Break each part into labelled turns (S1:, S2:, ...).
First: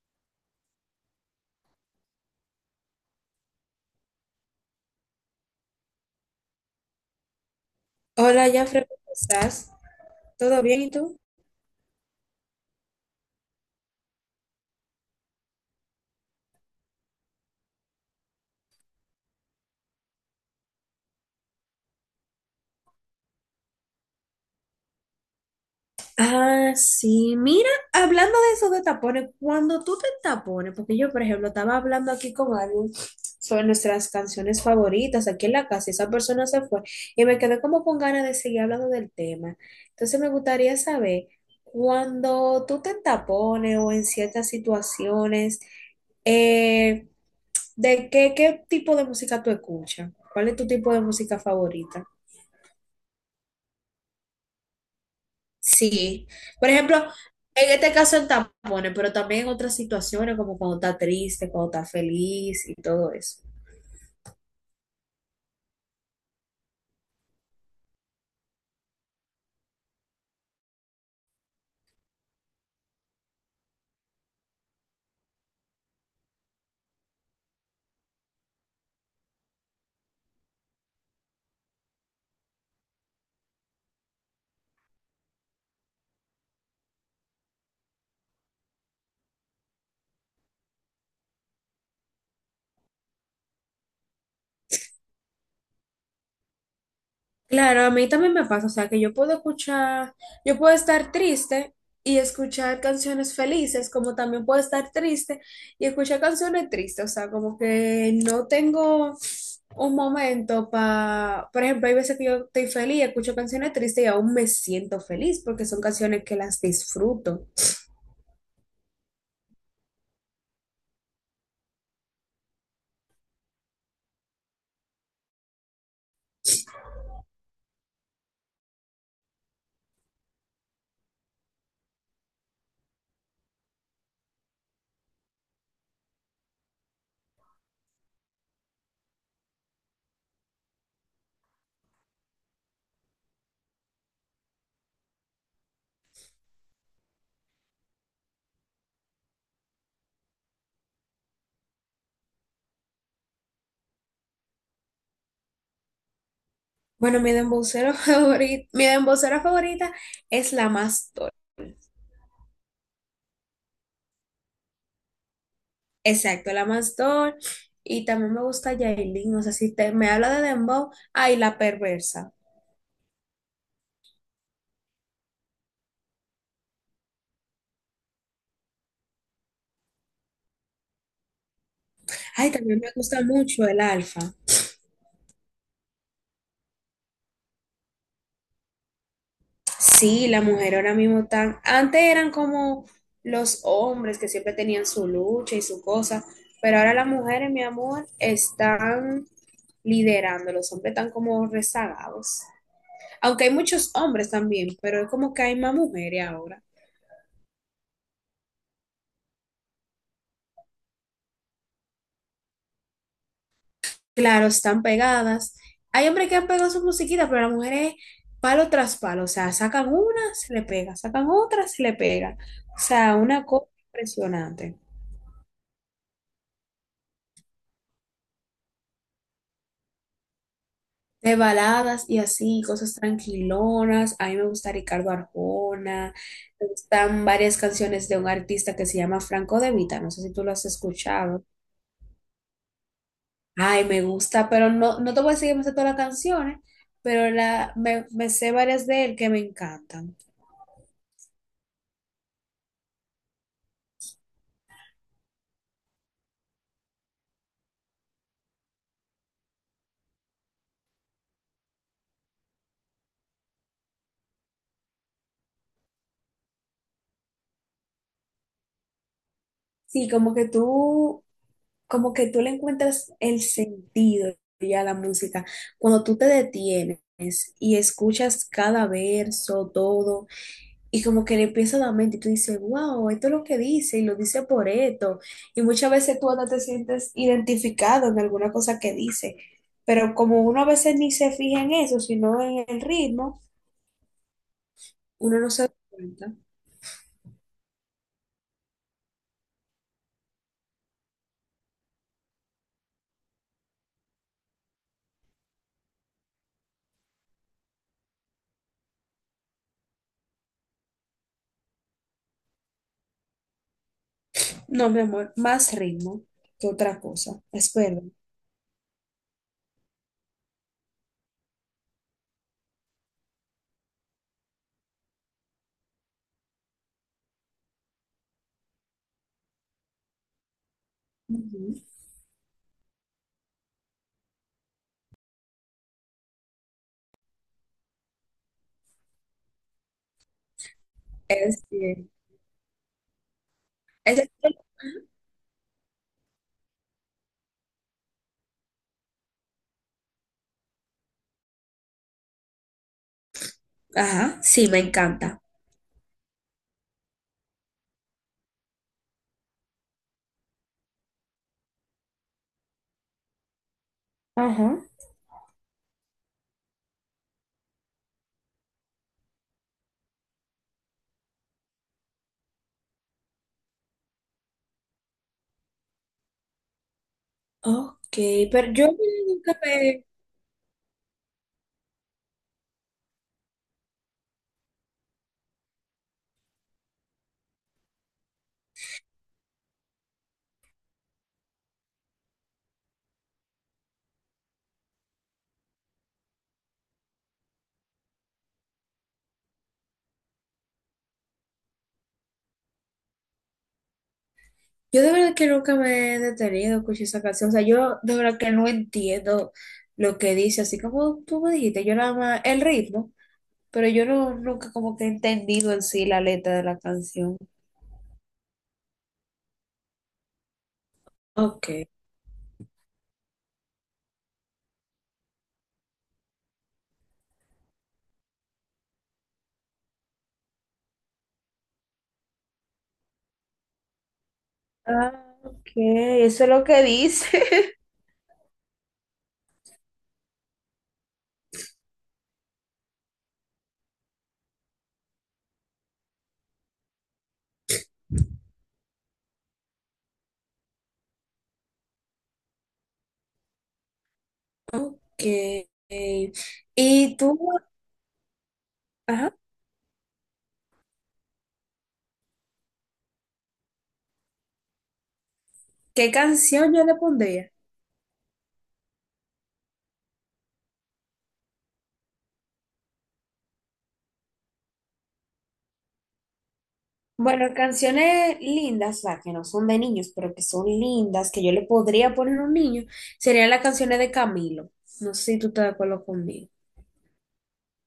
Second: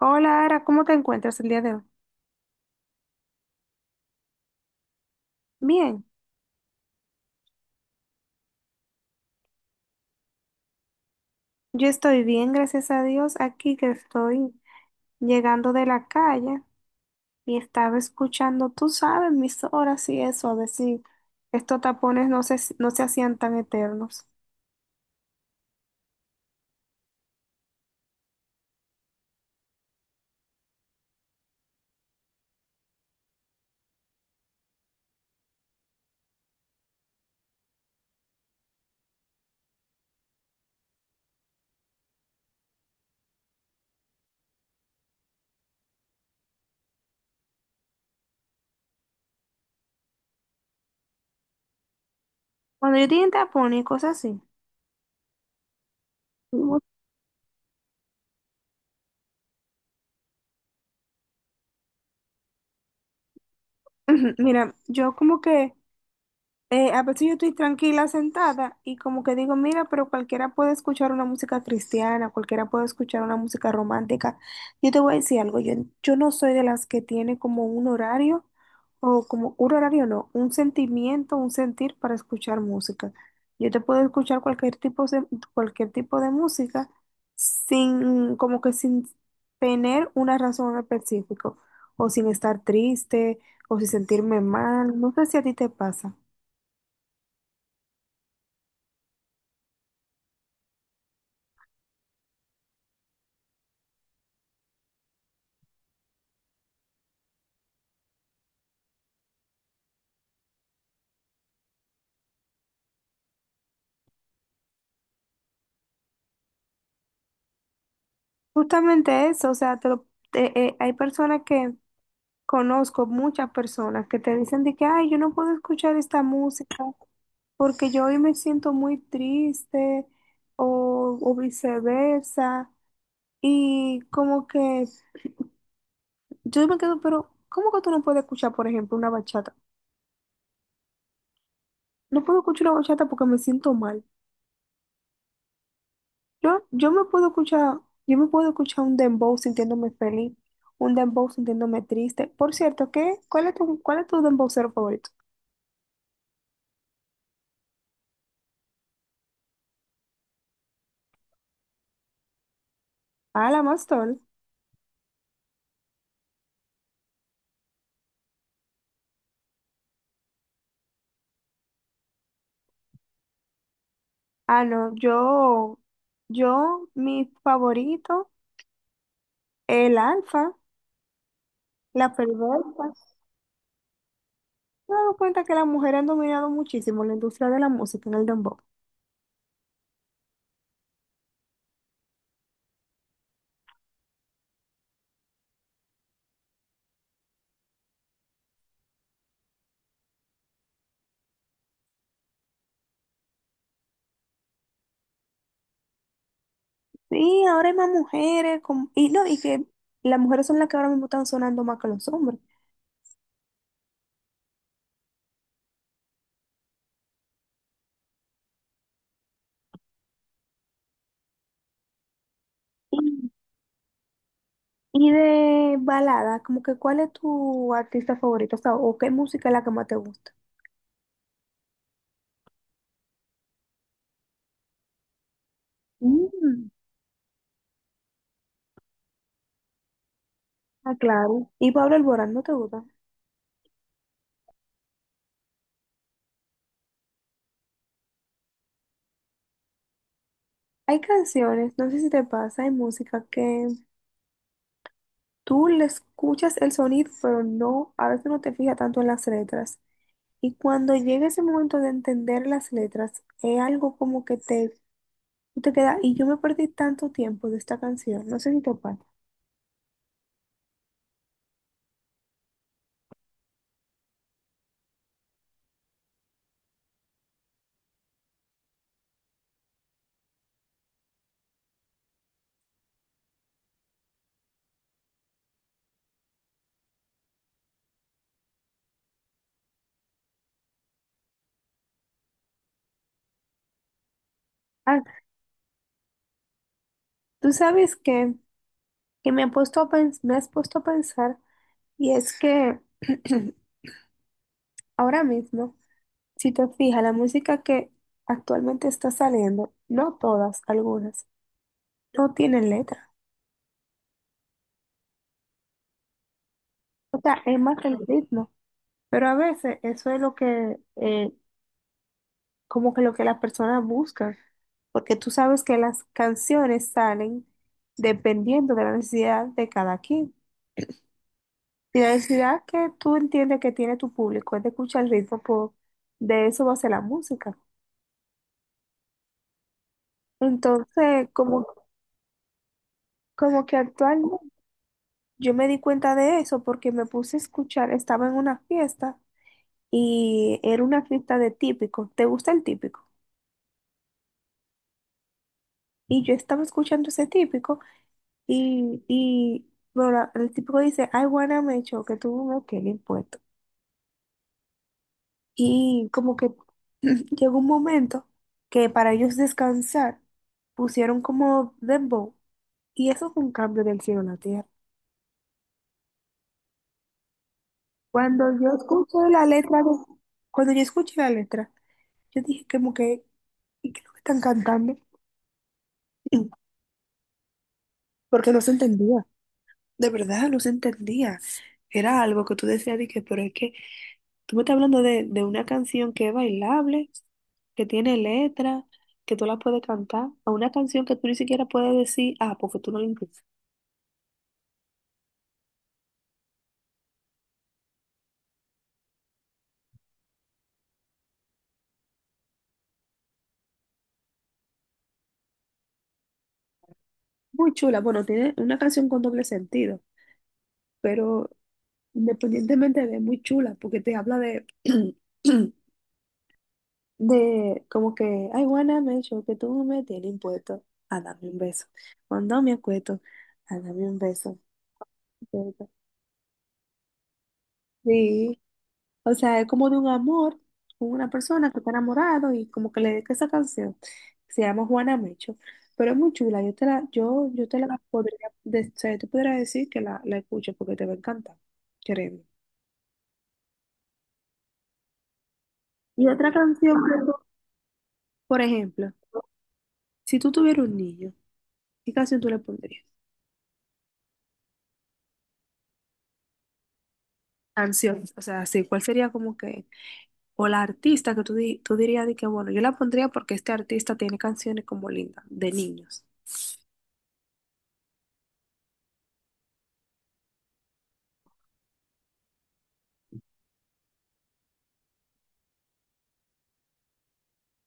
S1: Hola, Ara, ¿cómo te encuentras el día de hoy? Bien,
S2: Hola, Jafre, ¿cómo estás? ¿Todo bien y tú?
S1: yo estoy bien, gracias a Dios, aquí que estoy llegando de la calle y estaba escuchando, tú sabes, mis horas y eso, a ver si estos tapones no se hacían tan eternos.
S2: Ah, sí, mira, hablando de eso de tapones, cuando tú te tapones, porque yo, por ejemplo, estaba hablando aquí con alguien sobre nuestras canciones favoritas aquí en la casa, y esa persona se fue y me quedé como con ganas de seguir hablando del tema. Entonces me gustaría saber, cuando tú te tapones o en ciertas situaciones, eh, ¿de qué tipo de música tú escuchas? ¿Cuál es tu tipo de música favorita?
S1: Cuando yo tenía tapones y cosas así,
S2: Sí, por
S1: como-
S2: ejemplo, en este caso en tampones, pero también en otras situaciones como cuando está triste, cuando está feliz y todo eso.
S1: mira, yo como que a veces yo estoy tranquila sentada y como que digo, mira, pero cualquiera puede escuchar una música cristiana, cualquiera puede escuchar una música romántica. Yo te voy a decir algo, yo no soy de las que tiene como un horario o como un horario no, un sentimiento, un sentir para escuchar música. Yo te puedo escuchar cualquier tipo de música sin, como que sin tener una razón específica o sin estar triste o sin sentirme mal. No sé si a ti te pasa.
S2: Claro, a mí también me pasa, o sea, que yo puedo escuchar, yo puedo estar triste y escuchar canciones felices, como también puedo estar triste y escuchar canciones tristes, o sea, como que no tengo un momento para, por ejemplo, hay veces que yo estoy feliz, escucho canciones tristes y aún me siento feliz porque son canciones que las disfruto.
S1: Justamente eso, o sea, hay personas que conozco, muchas personas que te dicen de que, ay, yo no puedo escuchar esta música porque yo hoy me siento muy triste o viceversa. Y como que yo me quedo, pero ¿cómo que tú no puedes escuchar, por ejemplo, una bachata? No puedo escuchar una bachata porque me siento mal. Yo me puedo escuchar, yo me puedo escuchar un dembow sintiéndome feliz un dembow sintiéndome triste. Por cierto, ¿qué? ¿Cuál es cuál es tu dembow favorito?
S2: Bueno, mi dembocera favorita, mi dembocera favorita es la Mastor.
S1: Ah, la Mastol.
S2: Exacto, la Mastor. Y también me gusta Yailin. O sea, si te, me habla de Dembow, ay, la perversa.
S1: Ah, no, yo, mi favorito, el alfa, la
S2: Ay, también me
S1: perversa.
S2: gusta mucho el Alfa.
S1: Me he dado cuenta que las mujeres han dominado muchísimo la industria de la música en el dembow.
S2: Sí, la mujer ahora mismo tan. Antes eran como los hombres que siempre tenían su lucha y su cosa. Pero ahora las mujeres, mi amor, están liderando. Los hombres están como rezagados. Aunque hay muchos hombres también, pero es como que hay más mujeres ahora.
S1: Sí, ahora hay más mujeres, con- y no, y que las mujeres son las que ahora mismo están sonando más que los hombres.
S2: Claro, están pegadas. Hay hombres que han pegado su musiquita, pero las mujeres palo tras palo. O sea, sacan una, se le pega, sacan otra, se le pega. O
S1: Y,
S2: sea, una cosa impresionante.
S1: y de balada, como que ¿cuál es tu artista favorito? O sea, o qué música es la que más te gusta.
S2: De baladas y así, cosas tranquilonas. A mí me gusta Ricardo Arjona. Me
S1: Mm,
S2: gustan varias canciones de un artista que se llama Franco De Vita. No sé si tú lo has
S1: ah,
S2: escuchado.
S1: claro. Y Pablo Alborán, ¿no te gusta?
S2: Ay, me gusta, pero no, no te voy a decir que me sé todas las canciones, pero la, me sé varias de él que me encantan.
S1: Hay canciones, no sé si te pasa, hay música que tú le escuchas el sonido, pero no, a veces no te fijas tanto en las letras. Y cuando llega ese momento de entender las letras, es algo como que tú te queda, y yo me perdí tanto tiempo de esta canción, no sé si te pasa.
S2: Sí, como que tú le encuentras el sentido ya a la música. Cuando tú te detienes y escuchas cada verso, todo, y como que le empieza a dar mente y tú dices, wow, esto es lo que dice y lo dice por esto. Y muchas veces tú hasta te sientes identificado en alguna cosa que dice. Pero como uno a veces ni se fija en eso, sino en el ritmo,
S1: Ah,
S2: uno no se da cuenta.
S1: tú sabes que me has puesto a pensar, y es que ahora mismo, si te fijas, la música que actualmente está saliendo, no todas, algunas, no tienen letra.
S2: No, mi amor, más ritmo que otra
S1: O
S2: cosa.
S1: sea, es
S2: Es
S1: más el
S2: verdad.
S1: ritmo. Pero a veces eso es lo que, como que lo que las personas buscan, porque tú sabes que las canciones salen dependiendo de la necesidad de cada quien.
S2: Ujú.
S1: Y la necesidad que tú entiendes que tiene tu público es de escuchar el ritmo, pues, de eso va a ser la música. Entonces,
S2: Es bien.
S1: como que
S2: Es-
S1: actualmente yo me di cuenta de eso porque me puse a escuchar, estaba en una fiesta y era una fiesta de típico. ¿Te gusta el típico?
S2: Ajá, sí, me encanta.
S1: Y yo estaba escuchando ese típico. Y bueno, el tipo dice, I wanna make sure que tú no el impuesto.
S2: Ajá.
S1: Y como que llegó un momento que para ellos descansar pusieron como dembow. Y eso fue un cambio del cielo a la tierra.
S2: Ok,
S1: Cuando yo
S2: pero yo
S1: escuché la
S2: nunca
S1: letra, de-
S2: me
S1: cuando yo escuché la letra, yo dije como que, ¿y qué es lo que están cantando? Porque no se entendía, de verdad, no se entendía. Era algo que tú decías, dije, pero es que tú me estás hablando de una canción que es bailable, que tiene letra, que tú la puedes cantar, a una canción que tú ni siquiera puedes decir, ah, porque tú no la entiendes.
S2: Yo de verdad que nunca me he detenido a escuchar esa canción. O sea, yo de verdad que no entiendo lo que dice. Así como tú me dijiste, yo nada más el ritmo, pero yo no, nunca como que he entendido en sí la letra de la canción.
S1: Muy chula, bueno, tiene una canción con doble sentido, pero
S2: Ok.
S1: independientemente de muy chula, porque te habla de, de como que, ay, wanna make sure que tú me tienes impuesto a darme un beso. Cuando me acuesto, a darme un beso.
S2: Ah, ok, eso es lo que dice.
S1: Sí, o sea, es como de un amor con una persona que está enamorado y como que le dedica esa canción. Se llama Juana Mecho. Pero es muy chula. Yo te la, yo te la podría, o sea, yo te podría decir que la escuches porque te va a encantar. Créeme.
S2: Ok.
S1: Y otra canción,
S2: ¿Y
S1: que tú-
S2: tú,
S1: por ejemplo,
S2: ajá,
S1: si tú tuvieras un niño, ¿qué canción tú le pondrías?
S2: ¿qué canción yo le pondría?
S1: Canción, o sea, sí, ¿cuál sería como que, o la artista que tú dirías de que, bueno, yo la pondría porque este artista tiene canciones como lindas, de niños.
S2: Bueno, canciones lindas, o sea, que no son de niños, pero que son lindas, que yo le podría poner a un niño, serían las canciones de Camilo. No sé si tú estás de acuerdo conmigo.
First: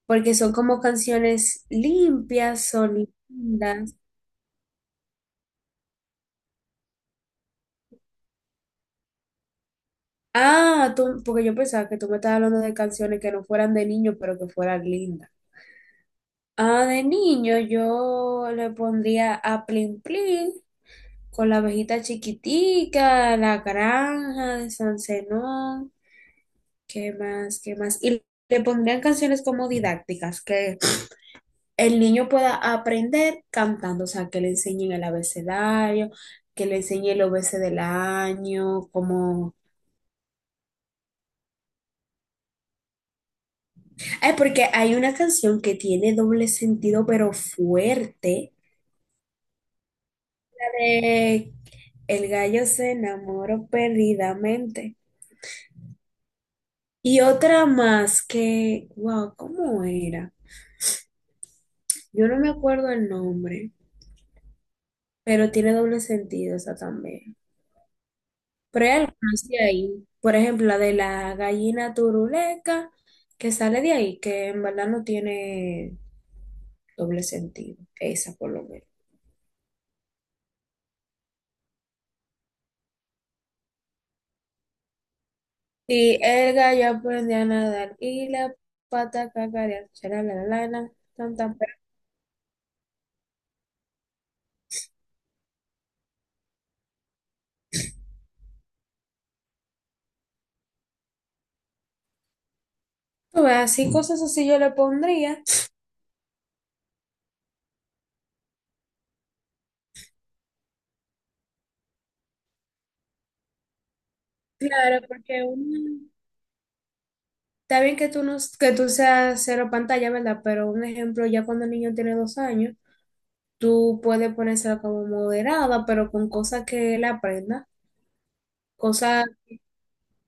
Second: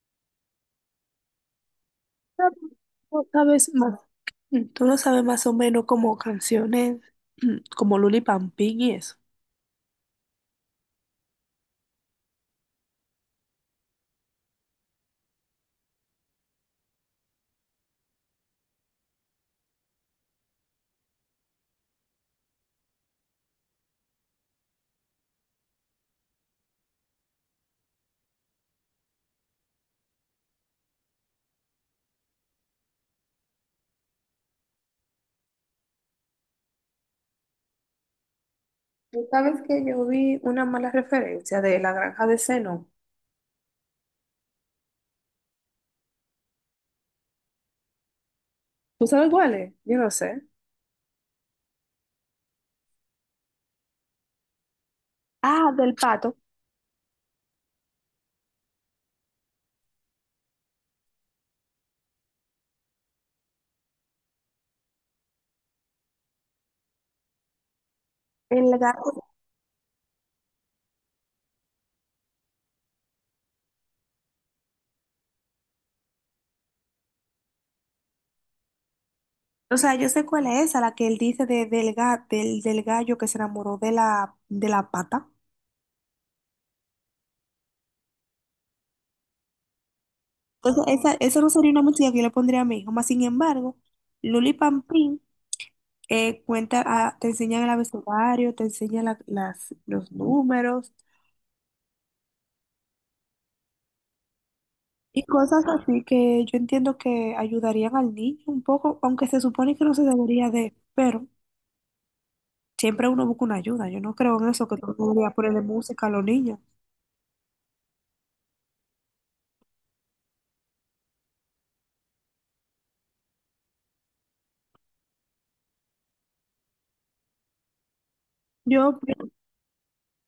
S2: Porque son como canciones limpias, son
S1: Sabes,
S2: lindas.
S1: mm, tú no sabes más o menos como canciones mm, como Luli Pampín y eso.
S2: Ah, tú, porque yo pensaba que tú me estabas hablando de canciones que no fueran de niño, pero que fueran lindas. Ah, de niño yo le pondría a Plin Plin con la abejita chiquitica, la granja de San Zenón. ¿Qué más? ¿Qué más? Y le pondrían canciones como didácticas, que el niño pueda aprender cantando, o sea, que le enseñen el abecedario, que le enseñe el obese del año,
S1: Tú
S2: como...
S1: sabes que yo vi una mala referencia de La Granja de Seno.
S2: Ay, porque hay una canción que tiene doble sentido, pero fuerte.
S1: ¿Tú sabes cuál es? Yo no sé.
S2: La de El gallo se enamoró perdidamente.
S1: Ah, del pato.
S2: Y otra más que, wow, ¿cómo era? Yo no me acuerdo el nombre, pero tiene doble sentido esa también.
S1: El
S2: Pero hay
S1: gato.
S2: algunas de ahí, por ejemplo, la de la gallina turuleca, que sale de ahí, que en verdad no tiene doble sentido, esa por lo menos.
S1: O sea, yo sé cuál es esa, la que él dice de, del, ga- del, del gallo que se enamoró de de la pata.
S2: Y el gallo aprendió a nadar y la pata cacarear, será la
S1: Entonces,
S2: lana, tan,
S1: esa no
S2: tan,
S1: sería
S2: pero
S1: una música que yo le pondría a mi hijo. Más sin embargo, Luli Pampín cuenta, ah, te enseña el abecedario, te enseña los números,
S2: tú ves, así cosas así yo le
S1: y
S2: pondría.
S1: cosas así que yo entiendo que ayudarían al niño un poco, aunque se supone que no se debería de, pero siempre uno busca una ayuda. Yo no creo en eso que tú
S2: Claro,
S1: deberías
S2: porque
S1: ponerle música a los niños.
S2: está bien que tú, no, que tú seas cero pantalla, ¿verdad? Pero un ejemplo, ya cuando el niño tiene 2 años, tú puedes ponérsela como moderada, pero con cosas que él aprenda.
S1: Yo,
S2: Cosas,
S1: opi-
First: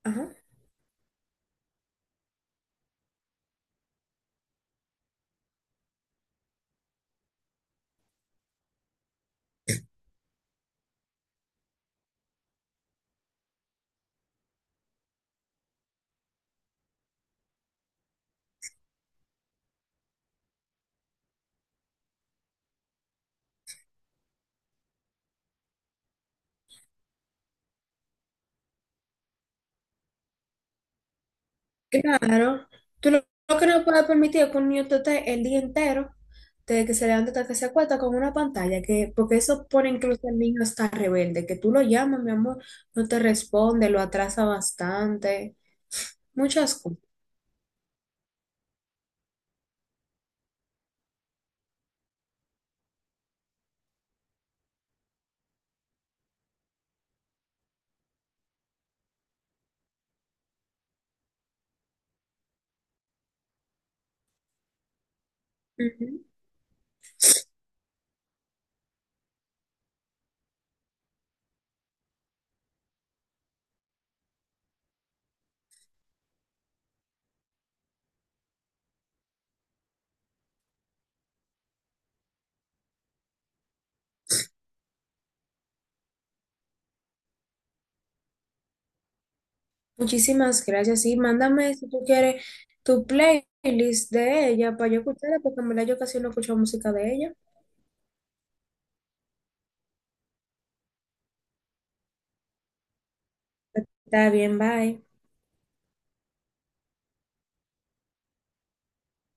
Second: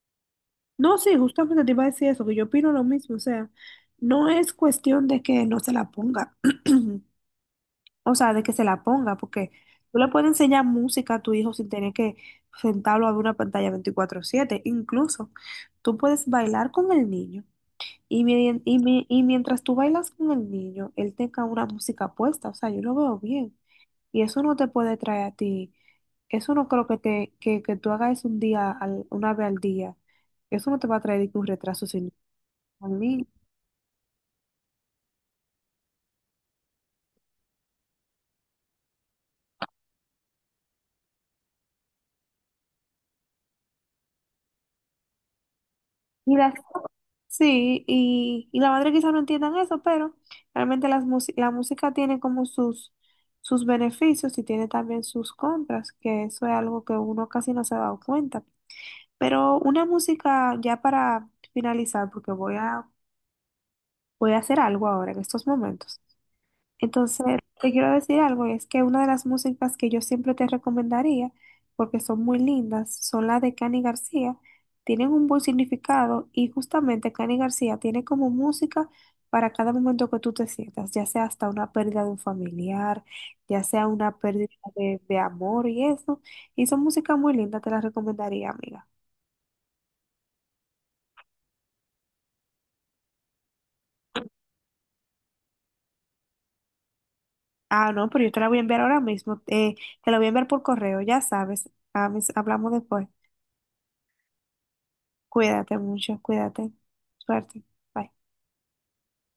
S2: ajá,
S1: no, sí, justamente te iba a decir eso, que yo opino lo mismo. O sea, no es cuestión de que no se la ponga, o sea, de que se la ponga, porque tú le puedes enseñar música a tu hijo sin tener que sentarlo a ver una pantalla 24/7. Incluso tú puedes bailar con el niño. Y mientras tú bailas con el niño, él tenga una música puesta, o sea, yo lo veo bien. Y eso no te puede traer a ti, eso no creo que tú hagas un día, una vez al día. Eso no te va a traer ningún retraso sin
S2: claro. Tú
S1: mí.
S2: lo que no puedes permitir es que un niño te esté el día entero, desde que se levanta hasta que se acuesta con una pantalla, que, porque eso pone incluso al niño hasta rebelde, que tú lo llamas, mi amor, no te responde, lo atrasa bastante,
S1: Y las,
S2: muchas cosas.
S1: sí, y la madre quizá no entiendan eso, pero realmente la música tiene como sus beneficios y tiene también sus contras, que eso es algo que uno casi no se ha dado cuenta. Pero una música ya para finalizar, porque voy a hacer algo ahora en estos momentos.
S2: Ujú.
S1: Entonces, te quiero decir algo, es que una de las músicas que yo siempre te recomendaría, porque son muy lindas, son las de Cani García, tienen un buen significado y justamente Cani García tiene como música para cada momento que tú te sientas, ya sea hasta una pérdida de un familiar, ya sea una pérdida de amor y eso. Y son música muy linda, te la recomendaría, amiga.
S2: Muchísimas gracias. Y mándame si tú quieres tu playlist de ella para yo escucharla, porque en verdad yo casi no escucho música de ella.
S1: Ah, no, pero yo te la voy a enviar ahora mismo. Te la voy a enviar por correo, ya sabes. Ah, hablamos después.
S2: Está bien, bye.
S1: Cuídate mucho, cuídate. Suerte. Bye.